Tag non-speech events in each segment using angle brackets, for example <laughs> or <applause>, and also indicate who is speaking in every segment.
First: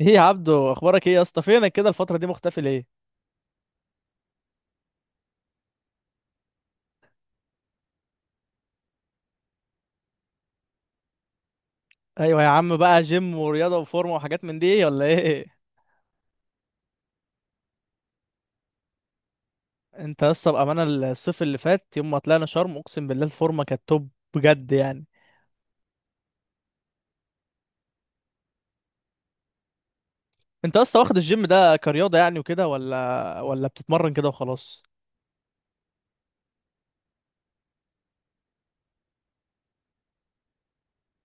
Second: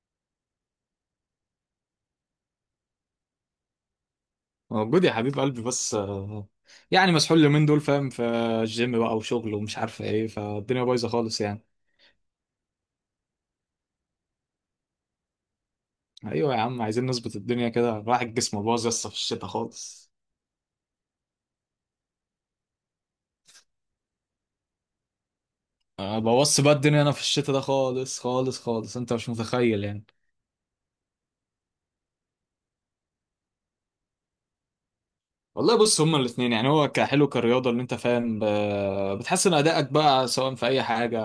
Speaker 1: ايه يا عبدو، اخبارك ايه يا اسطى؟ فينك كده الفتره دي، مختفي ليه؟
Speaker 2: موجود يا حبيب قلبي بس يعني مسحول اليومين دول فاهم، في الجيم بقى وشغل ومش عارف ايه، فالدنيا بايظه خالص يعني.
Speaker 1: ايوه يا عم، بقى جيم ورياضه وفورمه وحاجات من دي ولا ايه؟
Speaker 2: ايوه يا عم، عايزين نظبط الدنيا كده، راح الجسم باظ يسطا في الشتاء خالص.
Speaker 1: انت يا اسطى بامانه، الصيف اللي فات يوم ما طلعنا شرم اقسم بالله الفورمه كانت توب، بجد يعني.
Speaker 2: أه، بوظت بقى الدنيا انا في الشتاء ده خالص خالص خالص، انت مش متخيل يعني.
Speaker 1: انت يا اسطى واخد الجيم ده كرياضه يعني وكده، ولا بتتمرن كده وخلاص؟
Speaker 2: والله بص، هما الاثنين يعني، هو كحلو كرياضه اللي انت فاهم، بتحسن ادائك بقى سواء في اي حاجه،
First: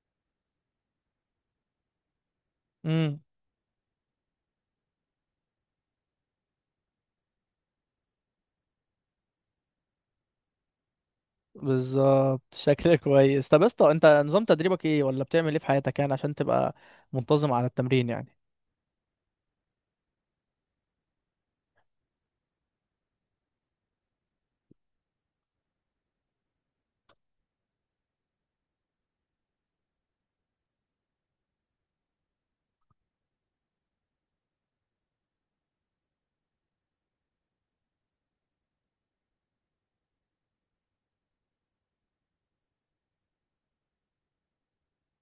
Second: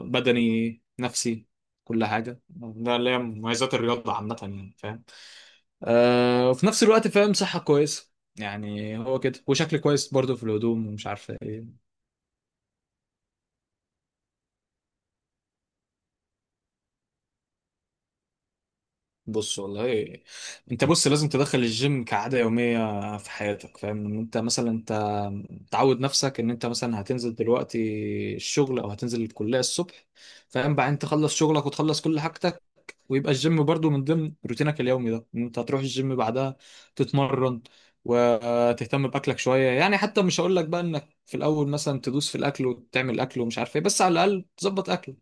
Speaker 2: بدني نفسي كل حاجه، ده اللي هي
Speaker 1: امم
Speaker 2: مميزات الرياضه عامه يعني فاهم. آه، وفي نفس الوقت فاهم صحة كويسة يعني، هو كده وشكل كويس برضه في الهدوم ومش عارف ايه.
Speaker 1: بالظبط، شكلك كويس. طب يا اسطى، انت نظام تدريبك ايه ولا بتعمل ايه في حياتك يعني عشان تبقى منتظم على التمرين يعني؟
Speaker 2: بص والله، انت بص لازم تدخل الجيم كعادة يومية في حياتك، فاهم ان انت مثلا انت تعود نفسك ان انت مثلا هتنزل دلوقتي الشغل او هتنزل الكلية الصبح، فاهم، بعدين تخلص شغلك وتخلص كل حاجتك، ويبقى الجيم برضو من ضمن روتينك اليومي ده، ان انت هتروح الجيم بعدها تتمرن وتهتم باكلك شويه يعني. حتى مش هقول لك بقى انك في الاول مثلا تدوس في الاكل وتعمل اكل ومش عارف ايه، بس على الاقل تظبط اكلك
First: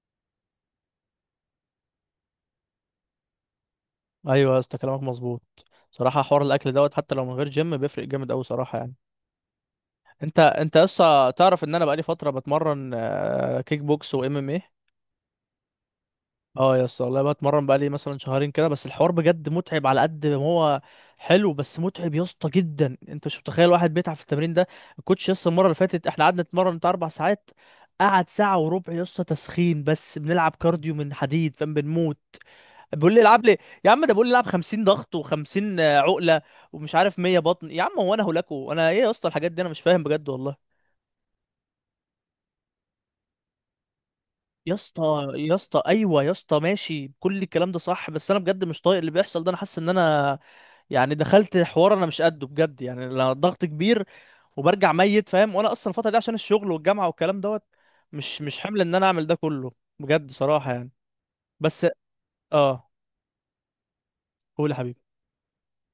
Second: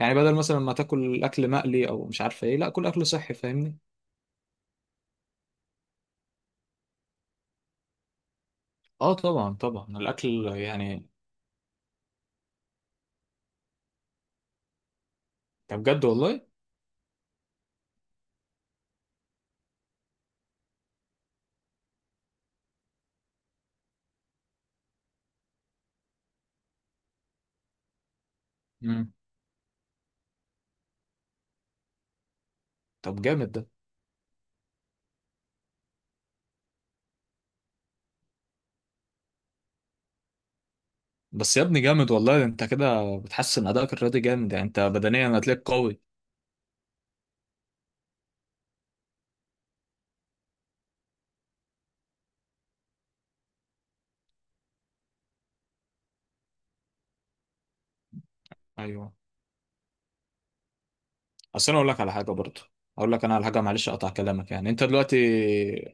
Speaker 2: يعني، بدل مثلا ما تاكل اكل مقلي او مش عارف ايه، لا كل اكل صحي، فاهمني.
Speaker 1: ايوه يا اسطى كلامك مظبوط. صراحه حوار الاكل دوت حتى لو من غير جيم بيفرق جامد قوي صراحه يعني.
Speaker 2: اه طبعا طبعا، الاكل
Speaker 1: انت
Speaker 2: يعني.
Speaker 1: لسه تعرف ان انا بقالي فتره بتمرن كيك بوكس وام ام ايه.
Speaker 2: طب بجد والله.
Speaker 1: اه يا اسطى والله بتمرن بقالي مثلا شهرين كده، بس الحوار بجد متعب على قد ما هو حلو، بس متعب يا اسطى جدا، انت مش متخيل واحد بيتعب في التمرين ده. الكوتش يا اسطى المره اللي فاتت احنا قعدنا نتمرن بتاع 4 ساعات. قعد ساعه وربع يا
Speaker 2: مم.
Speaker 1: اسطى تسخين بس، بنلعب كارديو من حديد، فاهم؟ بنموت. بيقول
Speaker 2: طب
Speaker 1: لي العب
Speaker 2: جامد
Speaker 1: لي.
Speaker 2: ده.
Speaker 1: يا عم ده بيقول لي العب 50 ضغط و50 عقله ومش عارف 100 بطن، يا عم هو انا هلاكو؟ انا ايه يا اسطى؟ الحاجات دي انا مش فاهم بجد والله.
Speaker 2: بس يا ابني جامد والله، ده انت كده بتحسن ادائك الرياضي جامد يعني،
Speaker 1: يا
Speaker 2: انت
Speaker 1: اسطى
Speaker 2: بدنيا
Speaker 1: يا
Speaker 2: هتلاقيك
Speaker 1: اسطى،
Speaker 2: قوي.
Speaker 1: ايوه يا اسطى ماشي، كل الكلام ده صح، بس انا بجد مش طايق اللي بيحصل ده. انا حاسس ان انا يعني دخلت حوار انا مش قده، بجد يعني، لا ضغط كبير وبرجع ميت، فاهم؟ وانا اصلا الفتره دي عشان الشغل والجامعه والكلام دوت مش حمل ان انا
Speaker 2: ايوه.
Speaker 1: اعمل ده كله، بجد صراحه يعني.
Speaker 2: اصل انا
Speaker 1: بس.
Speaker 2: اقول لك على حاجه برضه،
Speaker 1: اه.
Speaker 2: اقول لك انا على حاجه، معلش اقطع كلامك.
Speaker 1: قول
Speaker 2: يعني
Speaker 1: يا
Speaker 2: انت
Speaker 1: حبيبي.
Speaker 2: دلوقتي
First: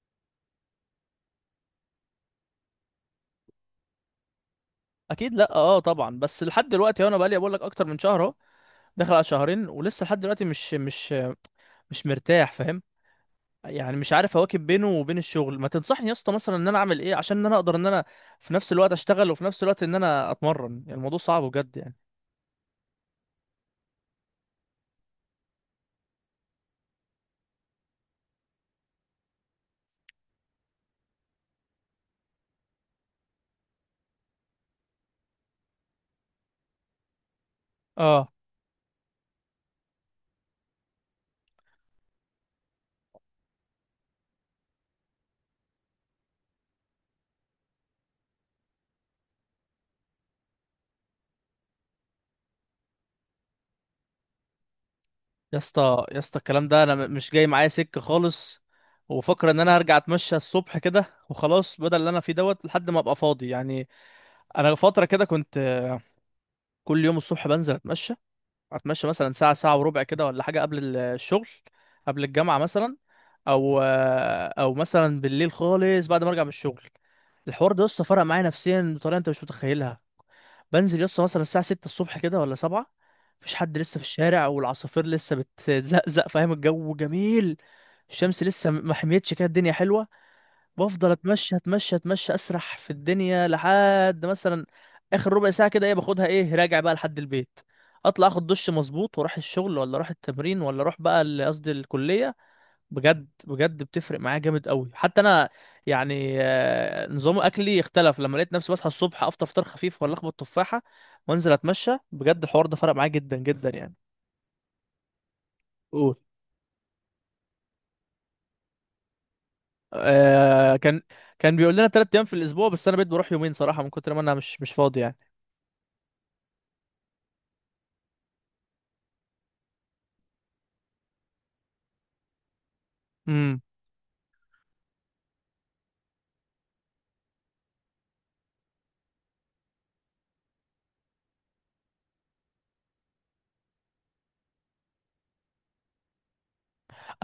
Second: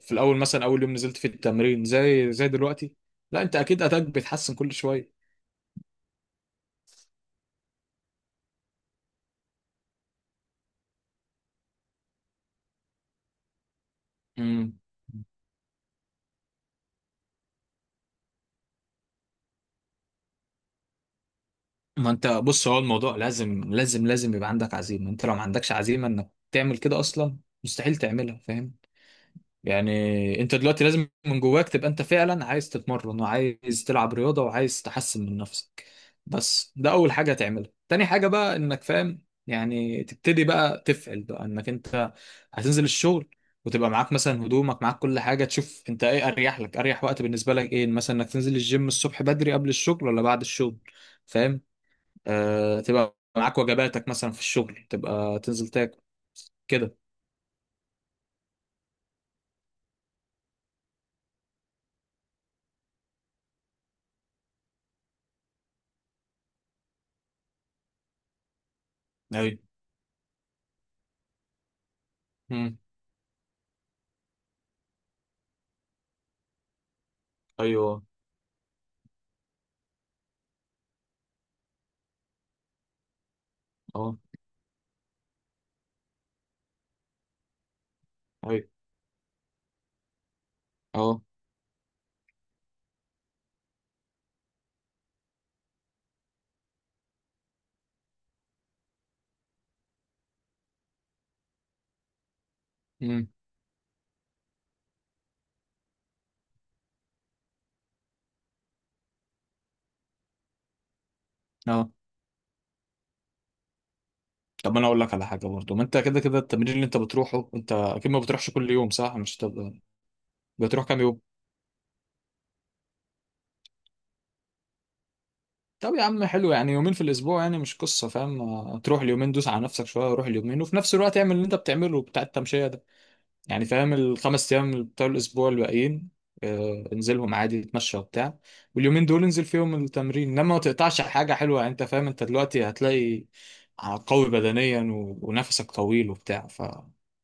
Speaker 2: في الاول مثلا اول يوم نزلت في التمرين زي دلوقتي، لا انت اكيد اداك بيتحسن كل شويه.
Speaker 1: اكيد لا، اه طبعا، بس لحد دلوقتي انا بقالي بقول لك اكتر من شهر، اهو داخل على شهرين، ولسه لحد دلوقتي مش مرتاح، فاهم؟ يعني مش عارف اواكب
Speaker 2: امم.
Speaker 1: بينه وبين الشغل. ما تنصحني يا اسطى مثلا ان انا اعمل ايه عشان ان انا اقدر ان انا في نفس الوقت اشتغل وفي نفس الوقت ان انا اتمرن؟ يعني الموضوع صعب بجد يعني.
Speaker 2: ما انت بص، هو الموضوع لازم لازم لازم يبقى عندك عزيمه، انت لو ما عندكش عزيمه انك تعمل كده اصلا، مستحيل تعملها، فاهم؟ يعني انت دلوقتي لازم من جواك تبقى انت فعلا عايز تتمرن وعايز تلعب رياضة وعايز تحسن من نفسك، بس ده اول حاجة هتعملها. تاني حاجة
Speaker 1: اه
Speaker 2: بقى انك فاهم، يعني تبتدي بقى تفعل بقى انك انت هتنزل الشغل، وتبقى معاك مثلا هدومك معاك كل حاجة، تشوف انت ايه اريح لك، اريح وقت بالنسبة لك ايه، مثلا انك تنزل الجيم الصبح بدري قبل الشغل ولا بعد الشغل، فاهم؟ آه، تبقى معاك وجباتك مثلا في الشغل تبقى
Speaker 1: يا
Speaker 2: تنزل تاكل
Speaker 1: اسطى يا اسطى الكلام ده انا
Speaker 2: كده.
Speaker 1: مش جاي معايا سكة خالص. وفكر ان انا هرجع اتمشى الصبح كده وخلاص بدل اللي انا فيه دوت لحد ما ابقى فاضي يعني. انا فترة كده كنت كل يوم الصبح بنزل اتمشى. اتمشى مثلا ساعه
Speaker 2: ايوه.
Speaker 1: ساعه وربع كده ولا حاجه قبل الشغل، قبل الجامعه
Speaker 2: مم.
Speaker 1: مثلا. او مثلا بالليل خالص بعد ما ارجع من الشغل. الحوار ده
Speaker 2: ايوه.
Speaker 1: لسه فرق معايا نفسيا بطريقه انت مش متخيلها. بنزل لسه مثلا الساعه 6 الصبح كده ولا 7. مفيش حد لسه في
Speaker 2: اه.
Speaker 1: الشارع والعصافير لسه بتزقزق، فاهم؟ الجو جميل. الشمس
Speaker 2: ايوه.
Speaker 1: لسه ما حميتش كده، الدنيا حلوه. بفضل
Speaker 2: اه.
Speaker 1: اتمشى اتمشى اتمشى، اسرح في الدنيا لحد مثلا اخر ربع ساعه كده ايه، باخدها ايه راجع بقى لحد البيت. اطلع اخد دش مظبوط واروح الشغل ولا اروح التمرين ولا اروح بقى قصدي الكليه. بجد
Speaker 2: امم.
Speaker 1: بجد بتفرق معايا جامد قوي حتى انا يعني. نظام اكلي اختلف لما لقيت نفسي بصحى الصبح افطر فطار خفيف ولا اخبط تفاحه وانزل
Speaker 2: اه،
Speaker 1: اتمشى، بجد الحوار ده فرق معايا جدا جدا يعني.
Speaker 2: طب انا اقول لك على حاجه برضه، ما انت
Speaker 1: قول.
Speaker 2: كده كده التمرين اللي انت بتروحه انت اكيد ما بتروحش كل يوم، صح؟ مش تبقى
Speaker 1: آه.
Speaker 2: بتروح
Speaker 1: كان
Speaker 2: كام يوم؟
Speaker 1: كان بيقول لنا 3 ايام في الاسبوع بس انا بقيت بروح يومين صراحه من كتر ما انا مش فاضي يعني.
Speaker 2: طب يا عم حلو، يعني يومين في الاسبوع يعني مش قصه فاهم. تروح اليومين دوس على نفسك شويه، روح اليومين، وفي نفس الوقت اعمل اللي انت بتعمله بتاع التمشيه ده
Speaker 1: امم.
Speaker 2: يعني، فاهم؟ الخمس ايام بتوع الاسبوع الباقيين، انزلهم عادي اتمشى وبتاع، واليومين دول انزل فيهم التمرين، انما ما تقطعش حاجه حلوه يعني، انت فاهم؟ انت دلوقتي هتلاقي قوي بدنيا ونفسك طويل وبتاع، ف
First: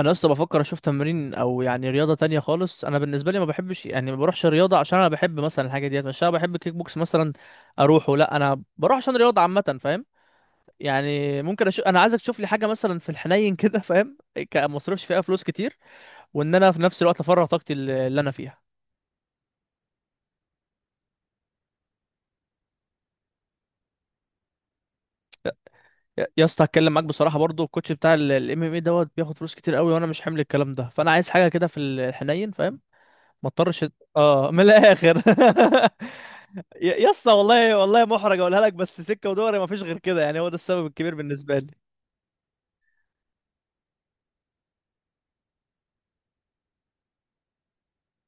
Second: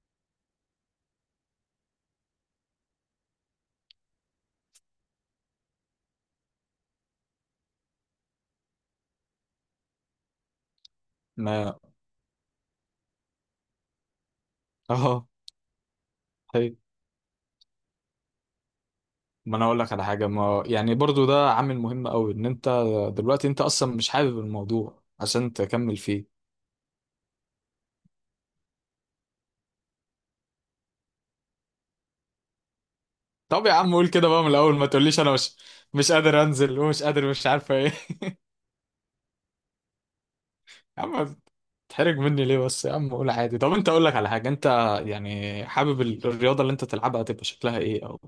Speaker 1: انا اصلا بفكر اشوف تمرين او يعني رياضه تانية خالص. انا بالنسبه لي ما بحبش يعني، ما بروحش رياضه عشان انا بحب مثلا الحاجه ديت، مش انا بحب كيك بوكس مثلا اروحه، لا انا بروح عشان رياضه عامه، فاهم؟ يعني ممكن
Speaker 2: ما
Speaker 1: اشوف، انا عايزك تشوف لي حاجه مثلا في الحنين <laughs> كده، فاهم؟ ما اصرفش فيها
Speaker 2: اه،
Speaker 1: فلوس كتير، وان انا
Speaker 2: طيب.
Speaker 1: في نفس الوقت افرغ طاقتي اللي انا فيها.
Speaker 2: ما انا اقول لك على حاجه، ما يعني برضو ده عامل مهم قوي، ان انت دلوقتي انت اصلا مش حابب الموضوع عشان تكمل
Speaker 1: يا
Speaker 2: فيه.
Speaker 1: يا اسطى هتكلم معاك بصراحه، برضو الكوتش بتاع الام ام اي دوت بياخد فلوس كتير قوي وانا مش حامل الكلام ده، فانا عايز حاجه كده في الحنين، فاهم؟ ما
Speaker 2: طب يا
Speaker 1: اضطرش.
Speaker 2: عم قول كده بقى من
Speaker 1: اه من
Speaker 2: الاول، ما
Speaker 1: الاخر.
Speaker 2: تقوليش انا مش مش قادر
Speaker 1: <laughs>
Speaker 2: انزل
Speaker 1: يا
Speaker 2: ومش
Speaker 1: يا
Speaker 2: قادر
Speaker 1: اسطى
Speaker 2: مش عارفه
Speaker 1: والله
Speaker 2: ايه
Speaker 1: والله محرج
Speaker 2: <laughs>
Speaker 1: اقولها لك، بس سكه ودوري ما فيش غير كده يعني، هو ده السبب
Speaker 2: يا
Speaker 1: الكبير
Speaker 2: عم
Speaker 1: بالنسبه لي.
Speaker 2: تحرج مني ليه بس يا عم، قول عادي. طب انت، اقول لك على حاجه، انت يعني حابب الرياضه اللي انت تلعبها تبقى شكلها ايه، او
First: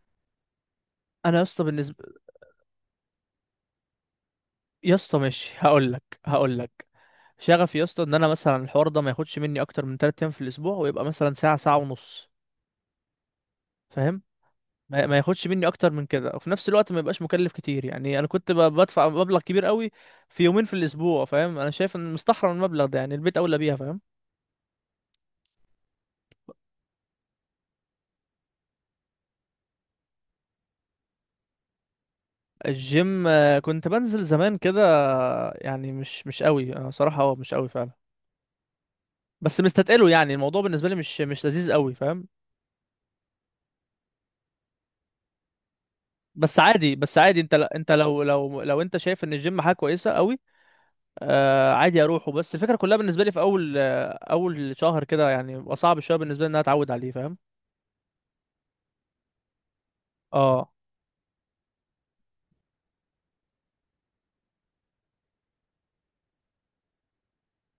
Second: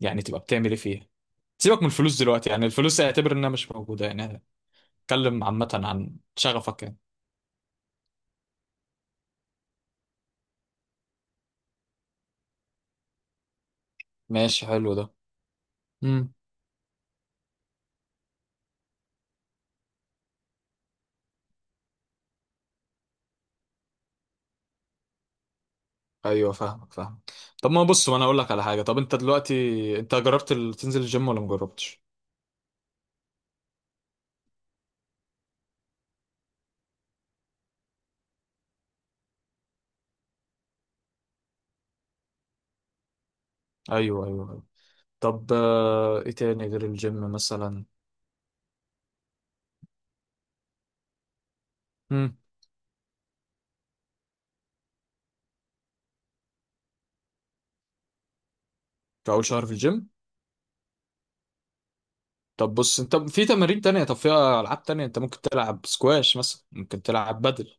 Speaker 2: يعني تبقى بتعمل ايه فيها؟
Speaker 1: انا يا اسطى
Speaker 2: سيبك من
Speaker 1: بالنسبه...
Speaker 2: الفلوس دلوقتي، يعني الفلوس اعتبر انها مش موجوده يعني.
Speaker 1: يا اسطى
Speaker 2: اتكلم
Speaker 1: ماشي،
Speaker 2: عامه
Speaker 1: هقول لك
Speaker 2: عن
Speaker 1: هقول
Speaker 2: شغفك
Speaker 1: لك
Speaker 2: يعني.
Speaker 1: شغفي يا اسطى ان انا مثلا الحوار ده ما ياخدش مني اكتر من 3 ايام في الاسبوع، ويبقى مثلا ساعه ساعه ونص، فاهم؟
Speaker 2: ماشي، حلو
Speaker 1: ما
Speaker 2: ده.
Speaker 1: ما ياخدش مني اكتر من كده
Speaker 2: مم.
Speaker 1: وفي نفس الوقت ما يبقاش مكلف كتير يعني. انا كنت بدفع مبلغ كبير قوي في يومين في الاسبوع، فاهم؟ انا شايف ان مستحرم المبلغ ده يعني، البيت اولى بيها، فاهم؟
Speaker 2: ايوه فاهمك، فاهم. طب ما بص وانا اقول لك على حاجه، طب انت دلوقتي انت جربت تنزل الجيم ولا مجربتش؟
Speaker 1: الجيم كنت بنزل زمان كده. يعني مش قوي انا صراحة، اه مش قوي فعلا، بس مستتقله يعني الموضوع بالنسبة لي مش لذيذ قوي، فاهم؟
Speaker 2: ايوه ايوه أيوة. طب آه، ايه
Speaker 1: بس
Speaker 2: تاني غير
Speaker 1: عادي بس
Speaker 2: الجيم
Speaker 1: عادي انت
Speaker 2: مثلا؟
Speaker 1: انت لو انت شايف ان الجيم حاجة كويسة قوي، آه عادي اروحه.
Speaker 2: امم.
Speaker 1: بس الفكرة كلها بالنسبة لي في اول اول شهر كده يعني بيبقى صعب شوية بالنسبة لي ان انا اتعود عليه، فاهم؟
Speaker 2: في اول شهر في الجيم.
Speaker 1: اه.
Speaker 2: طب بص، انت في تمارين تانية، طب في العاب تانية، انت ممكن تلعب سكواش مثلا، ممكن تلعب بدل،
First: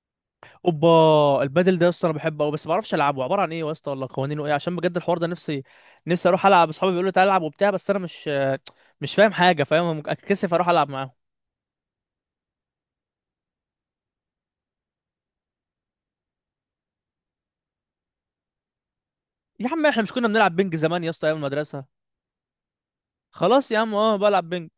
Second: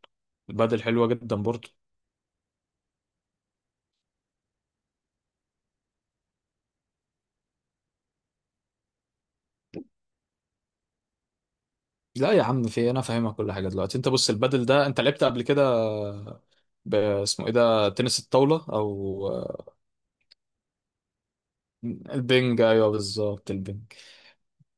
Speaker 2: البدل
Speaker 1: اوبا،
Speaker 2: حلوه جدا برضه.
Speaker 1: البادل ده يا اسطى انا بحبه قوي، بس ما اعرفش العبه عباره عن ايه يا اسطى ولا قوانينه ايه، عشان بجد الحوار ده نفسي، نفسي اروح العب. اصحابي بيقولوا تعالى العب وبتاع، بس انا مش فاهم حاجه، فاهم؟ ممكن اتكسف اروح العب معاهم.
Speaker 2: لا يا عم، في إيه؟ انا فاهمك كل حاجه. دلوقتي انت بص، البدل ده انت لعبت قبل كده اسمه ايه ده، تنس الطاوله، او
Speaker 1: يا عم احنا مش كنا بنلعب بينج زمان يا اسطى ايام المدرسه؟
Speaker 2: البنج، ايوه بالظبط
Speaker 1: خلاص يا
Speaker 2: البنج.
Speaker 1: عم اه بلعب بينج.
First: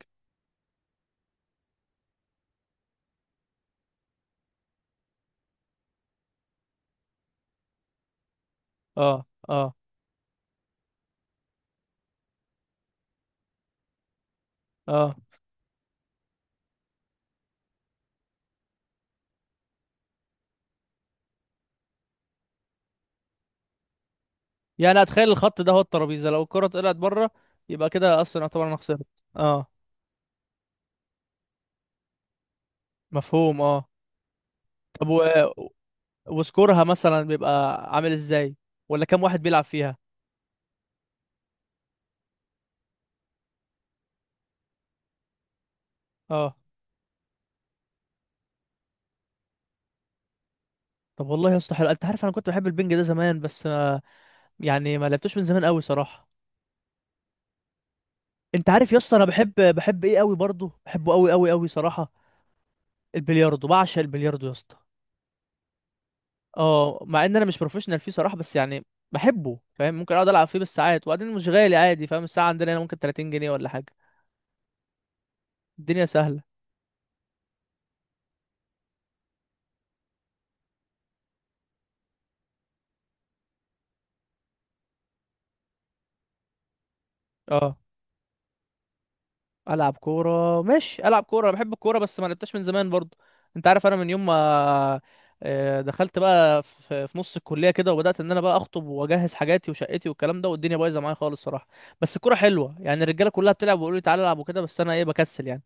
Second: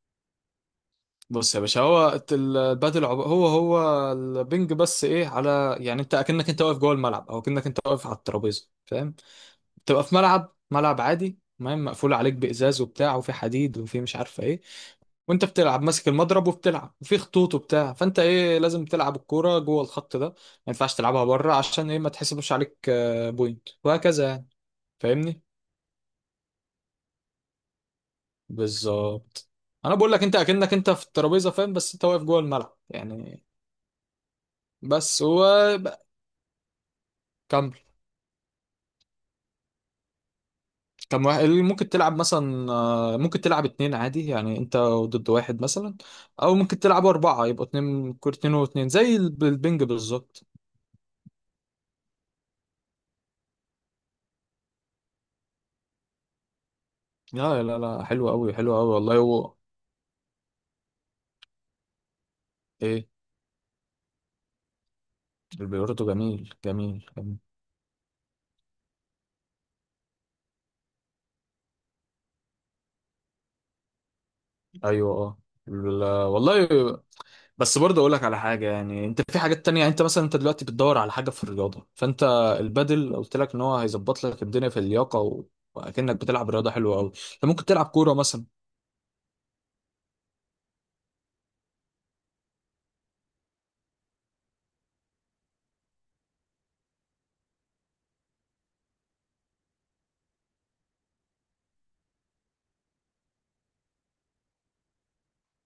Speaker 2: بص يا باشا، هو البادل هو البنج بس ايه على، يعني انت اكنك انت واقف جوه الملعب، او اكنك انت واقف على الترابيزه فاهم.
Speaker 1: اه. اه.
Speaker 2: بتبقى في ملعب، ملعب عادي تمام، مقفول عليك بازاز وبتاع، وفي حديد، وفي مش عارفه ايه،
Speaker 1: اه
Speaker 2: وانت بتلعب ماسك المضرب وبتلعب، وفي خطوط وبتاع، فانت ايه، لازم تلعب الكوره جوه الخط ده، ما ينفعش تلعبها بره، عشان ايه، ما تحسبش عليك بوينت وهكذا يعني،
Speaker 1: يعني اتخيل
Speaker 2: فاهمني؟
Speaker 1: الخط ده هو الترابيزه، لو الكره طلعت بره يبقى كده اصلا يعتبر انا خسرت.
Speaker 2: بالظبط.
Speaker 1: اه.
Speaker 2: انا بقول لك انت اكنك انت في الترابيزه فاهم، بس انت واقف جوه الملعب يعني،
Speaker 1: مفهوم، اه. طب
Speaker 2: بس هو.
Speaker 1: وسكورها مثلا
Speaker 2: كم
Speaker 1: بيبقى عامل ازاي؟ ولا كام واحد بيلعب فيها؟
Speaker 2: كم واحد ممكن تلعب مثلا، ممكن تلعب اتنين عادي، يعني انت ضد واحد مثلا،
Speaker 1: اه.
Speaker 2: او ممكن تلعب اربعة، يبقوا اتنين كور، اتنين واتنين، زي البنج بالظبط.
Speaker 1: طب والله يا اسطى حلو، انت عارف انا كنت بحب البنج ده زمان، بس يعني ما لعبتوش من زمان قوي صراحه.
Speaker 2: لا لا لا، حلو قوي،
Speaker 1: انت
Speaker 2: حلو قوي
Speaker 1: عارف يا اسطى
Speaker 2: والله،
Speaker 1: انا بحب،
Speaker 2: هو
Speaker 1: بحب قوي برضه، بحبه قوي قوي قوي صراحه.
Speaker 2: ايه؟
Speaker 1: البلياردو، بعشق البلياردو يا اسطى.
Speaker 2: البيورتو جميل
Speaker 1: اه
Speaker 2: جميل
Speaker 1: مع ان
Speaker 2: جميل.
Speaker 1: انا مش بروفيشنال فيه صراحه، بس يعني بحبه، فاهم؟ ممكن اقعد العب فيه بالساعات، وبعدين مش غالي عادي، فاهم؟ الساعه عندنا هنا ممكن 30 جنيه ولا حاجه.
Speaker 2: ايوه، اه.
Speaker 1: الدنيا
Speaker 2: لا،
Speaker 1: سهله.
Speaker 2: والله. بس برضه اقول لك على حاجه، يعني انت في حاجات تانية، يعني انت مثلا انت دلوقتي بتدور على حاجه في الرياضه، فانت البادل قلت لك ان هو هيظبط لك الدنيا في اللياقه و... واكنك بتلعب رياضه حلوه قوي، انت ممكن
Speaker 1: اه
Speaker 2: تلعب كوره مثلا.
Speaker 1: العب كوره ماشي، العب كوره، انا بحب الكوره بس ما لعبتهاش من زمان برضو. انت عارف انا من يوم ما دخلت بقى في نص الكليه كده وبدات ان انا بقى اخطب واجهز حاجاتي وشقتي والكلام ده، والدنيا بايظه معايا خالص صراحه، بس الكوره حلوه يعني، الرجاله كلها بتلعب ويقولوا لي تعالى العب وكده، بس انا ايه بكسل يعني.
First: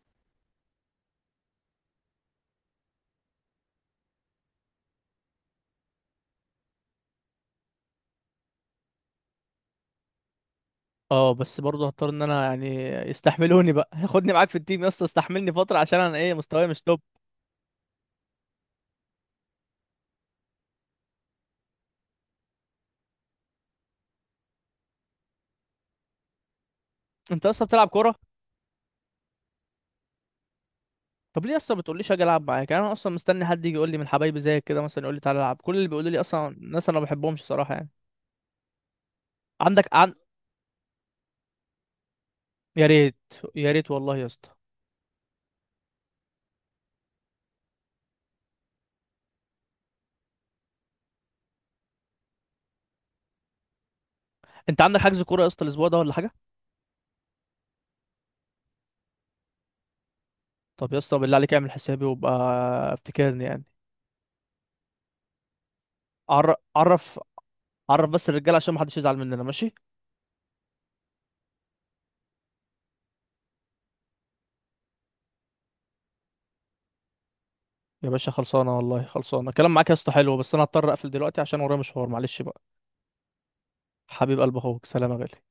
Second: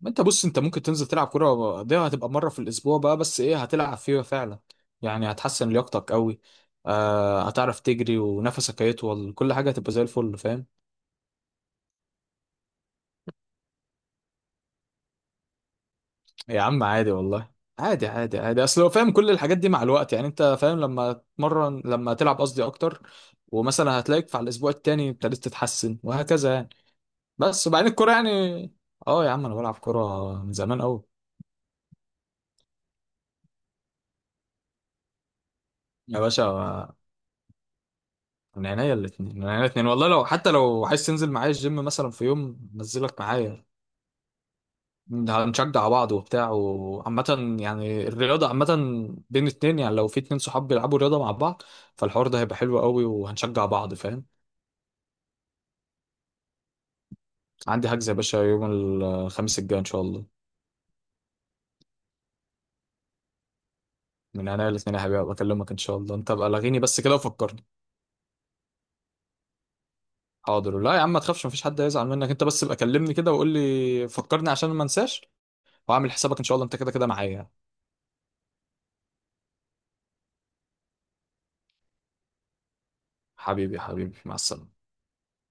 Speaker 2: ما انت بص، انت ممكن تنزل تلعب كرة، دي هتبقى مرة في الأسبوع بقى، بس ايه، هتلعب فيها فعلا، يعني هتحسن لياقتك قوي، آه، هتعرف تجري ونفسك هيطول، كل حاجة هتبقى زي الفل، فاهم؟
Speaker 1: اه بس برضه هضطر ان انا يعني يستحملوني بقى. <laughs> خدني معاك في التيم يا اسطى، استحملني فتره عشان انا ايه
Speaker 2: يا
Speaker 1: مستواي مش
Speaker 2: عم
Speaker 1: توب.
Speaker 2: عادي والله، عادي عادي عادي، اصل هو فاهم كل الحاجات دي مع الوقت، يعني انت فاهم، لما تمرن لما تلعب قصدي اكتر، ومثلا هتلاقيك في على الأسبوع التاني ابتديت تتحسن وهكذا يعني.
Speaker 1: انت اصلا
Speaker 2: بس
Speaker 1: بتلعب
Speaker 2: وبعدين الكرة
Speaker 1: كوره؟
Speaker 2: يعني، اه يا عم، انا بلعب كرة من زمان قوي.
Speaker 1: طب ليه اصلا ما بتقوليش اجي العب معاك؟ يعني انا اصلا مستني حد يجي يقول لي من حبايبي زيك كده، مثلا يقول لي تعالى العب، كل اللي بيقولوا لي
Speaker 2: يا
Speaker 1: اصلا ناس
Speaker 2: باشا،
Speaker 1: انا ما بحبهمش صراحه يعني.
Speaker 2: من عينيا الاثنين من عينيا الاثنين
Speaker 1: عندك
Speaker 2: والله،
Speaker 1: عن...
Speaker 2: لو حتى لو عايز تنزل معايا الجيم مثلا، في يوم
Speaker 1: يا ريت،
Speaker 2: نزلك معايا،
Speaker 1: يا ريت والله يا اسطى.
Speaker 2: هنشجع بعض وبتاع، وعامة يعني الرياضة عامة بين اتنين، يعني لو في اتنين صحاب بيلعبوا رياضة مع بعض، فالحوار ده هيبقى حلو قوي، وهنشجع بعض فاهم.
Speaker 1: انت عندك حجز كوره يا اسطى الاسبوع ده ولا حاجه؟
Speaker 2: عندي حجز يا باشا يوم الخميس الجاي ان شاء الله.
Speaker 1: طب يا اسطى بالله عليك اعمل حسابي وابقى افتكرني يعني.
Speaker 2: من عينيا الاثنين يا حبيبي، بكلمك ان شاء الله، انت ابقى لغيني بس كده
Speaker 1: عرف
Speaker 2: وفكرني.
Speaker 1: عرف، بس الرجاله عشان ما حدش يزعل مننا، ماشي؟
Speaker 2: حاضر، لا يا عم ما تخافش، مفيش حد هيزعل منك، انت بس ابقى كلمني كده وقول لي فكرني عشان ما انساش، واعمل حسابك ان شاء الله، انت كده كده معايا.
Speaker 1: يا باشا خلصانه والله، خلصانه الكلام معاك يا اسطى حلو، بس انا هضطر اقفل دلوقتي عشان ورايا مشوار، معلش بقى.
Speaker 2: حبيبي حبيبي، مع
Speaker 1: حبيب قلب
Speaker 2: السلامة.
Speaker 1: اخوك، سلام يا غالي.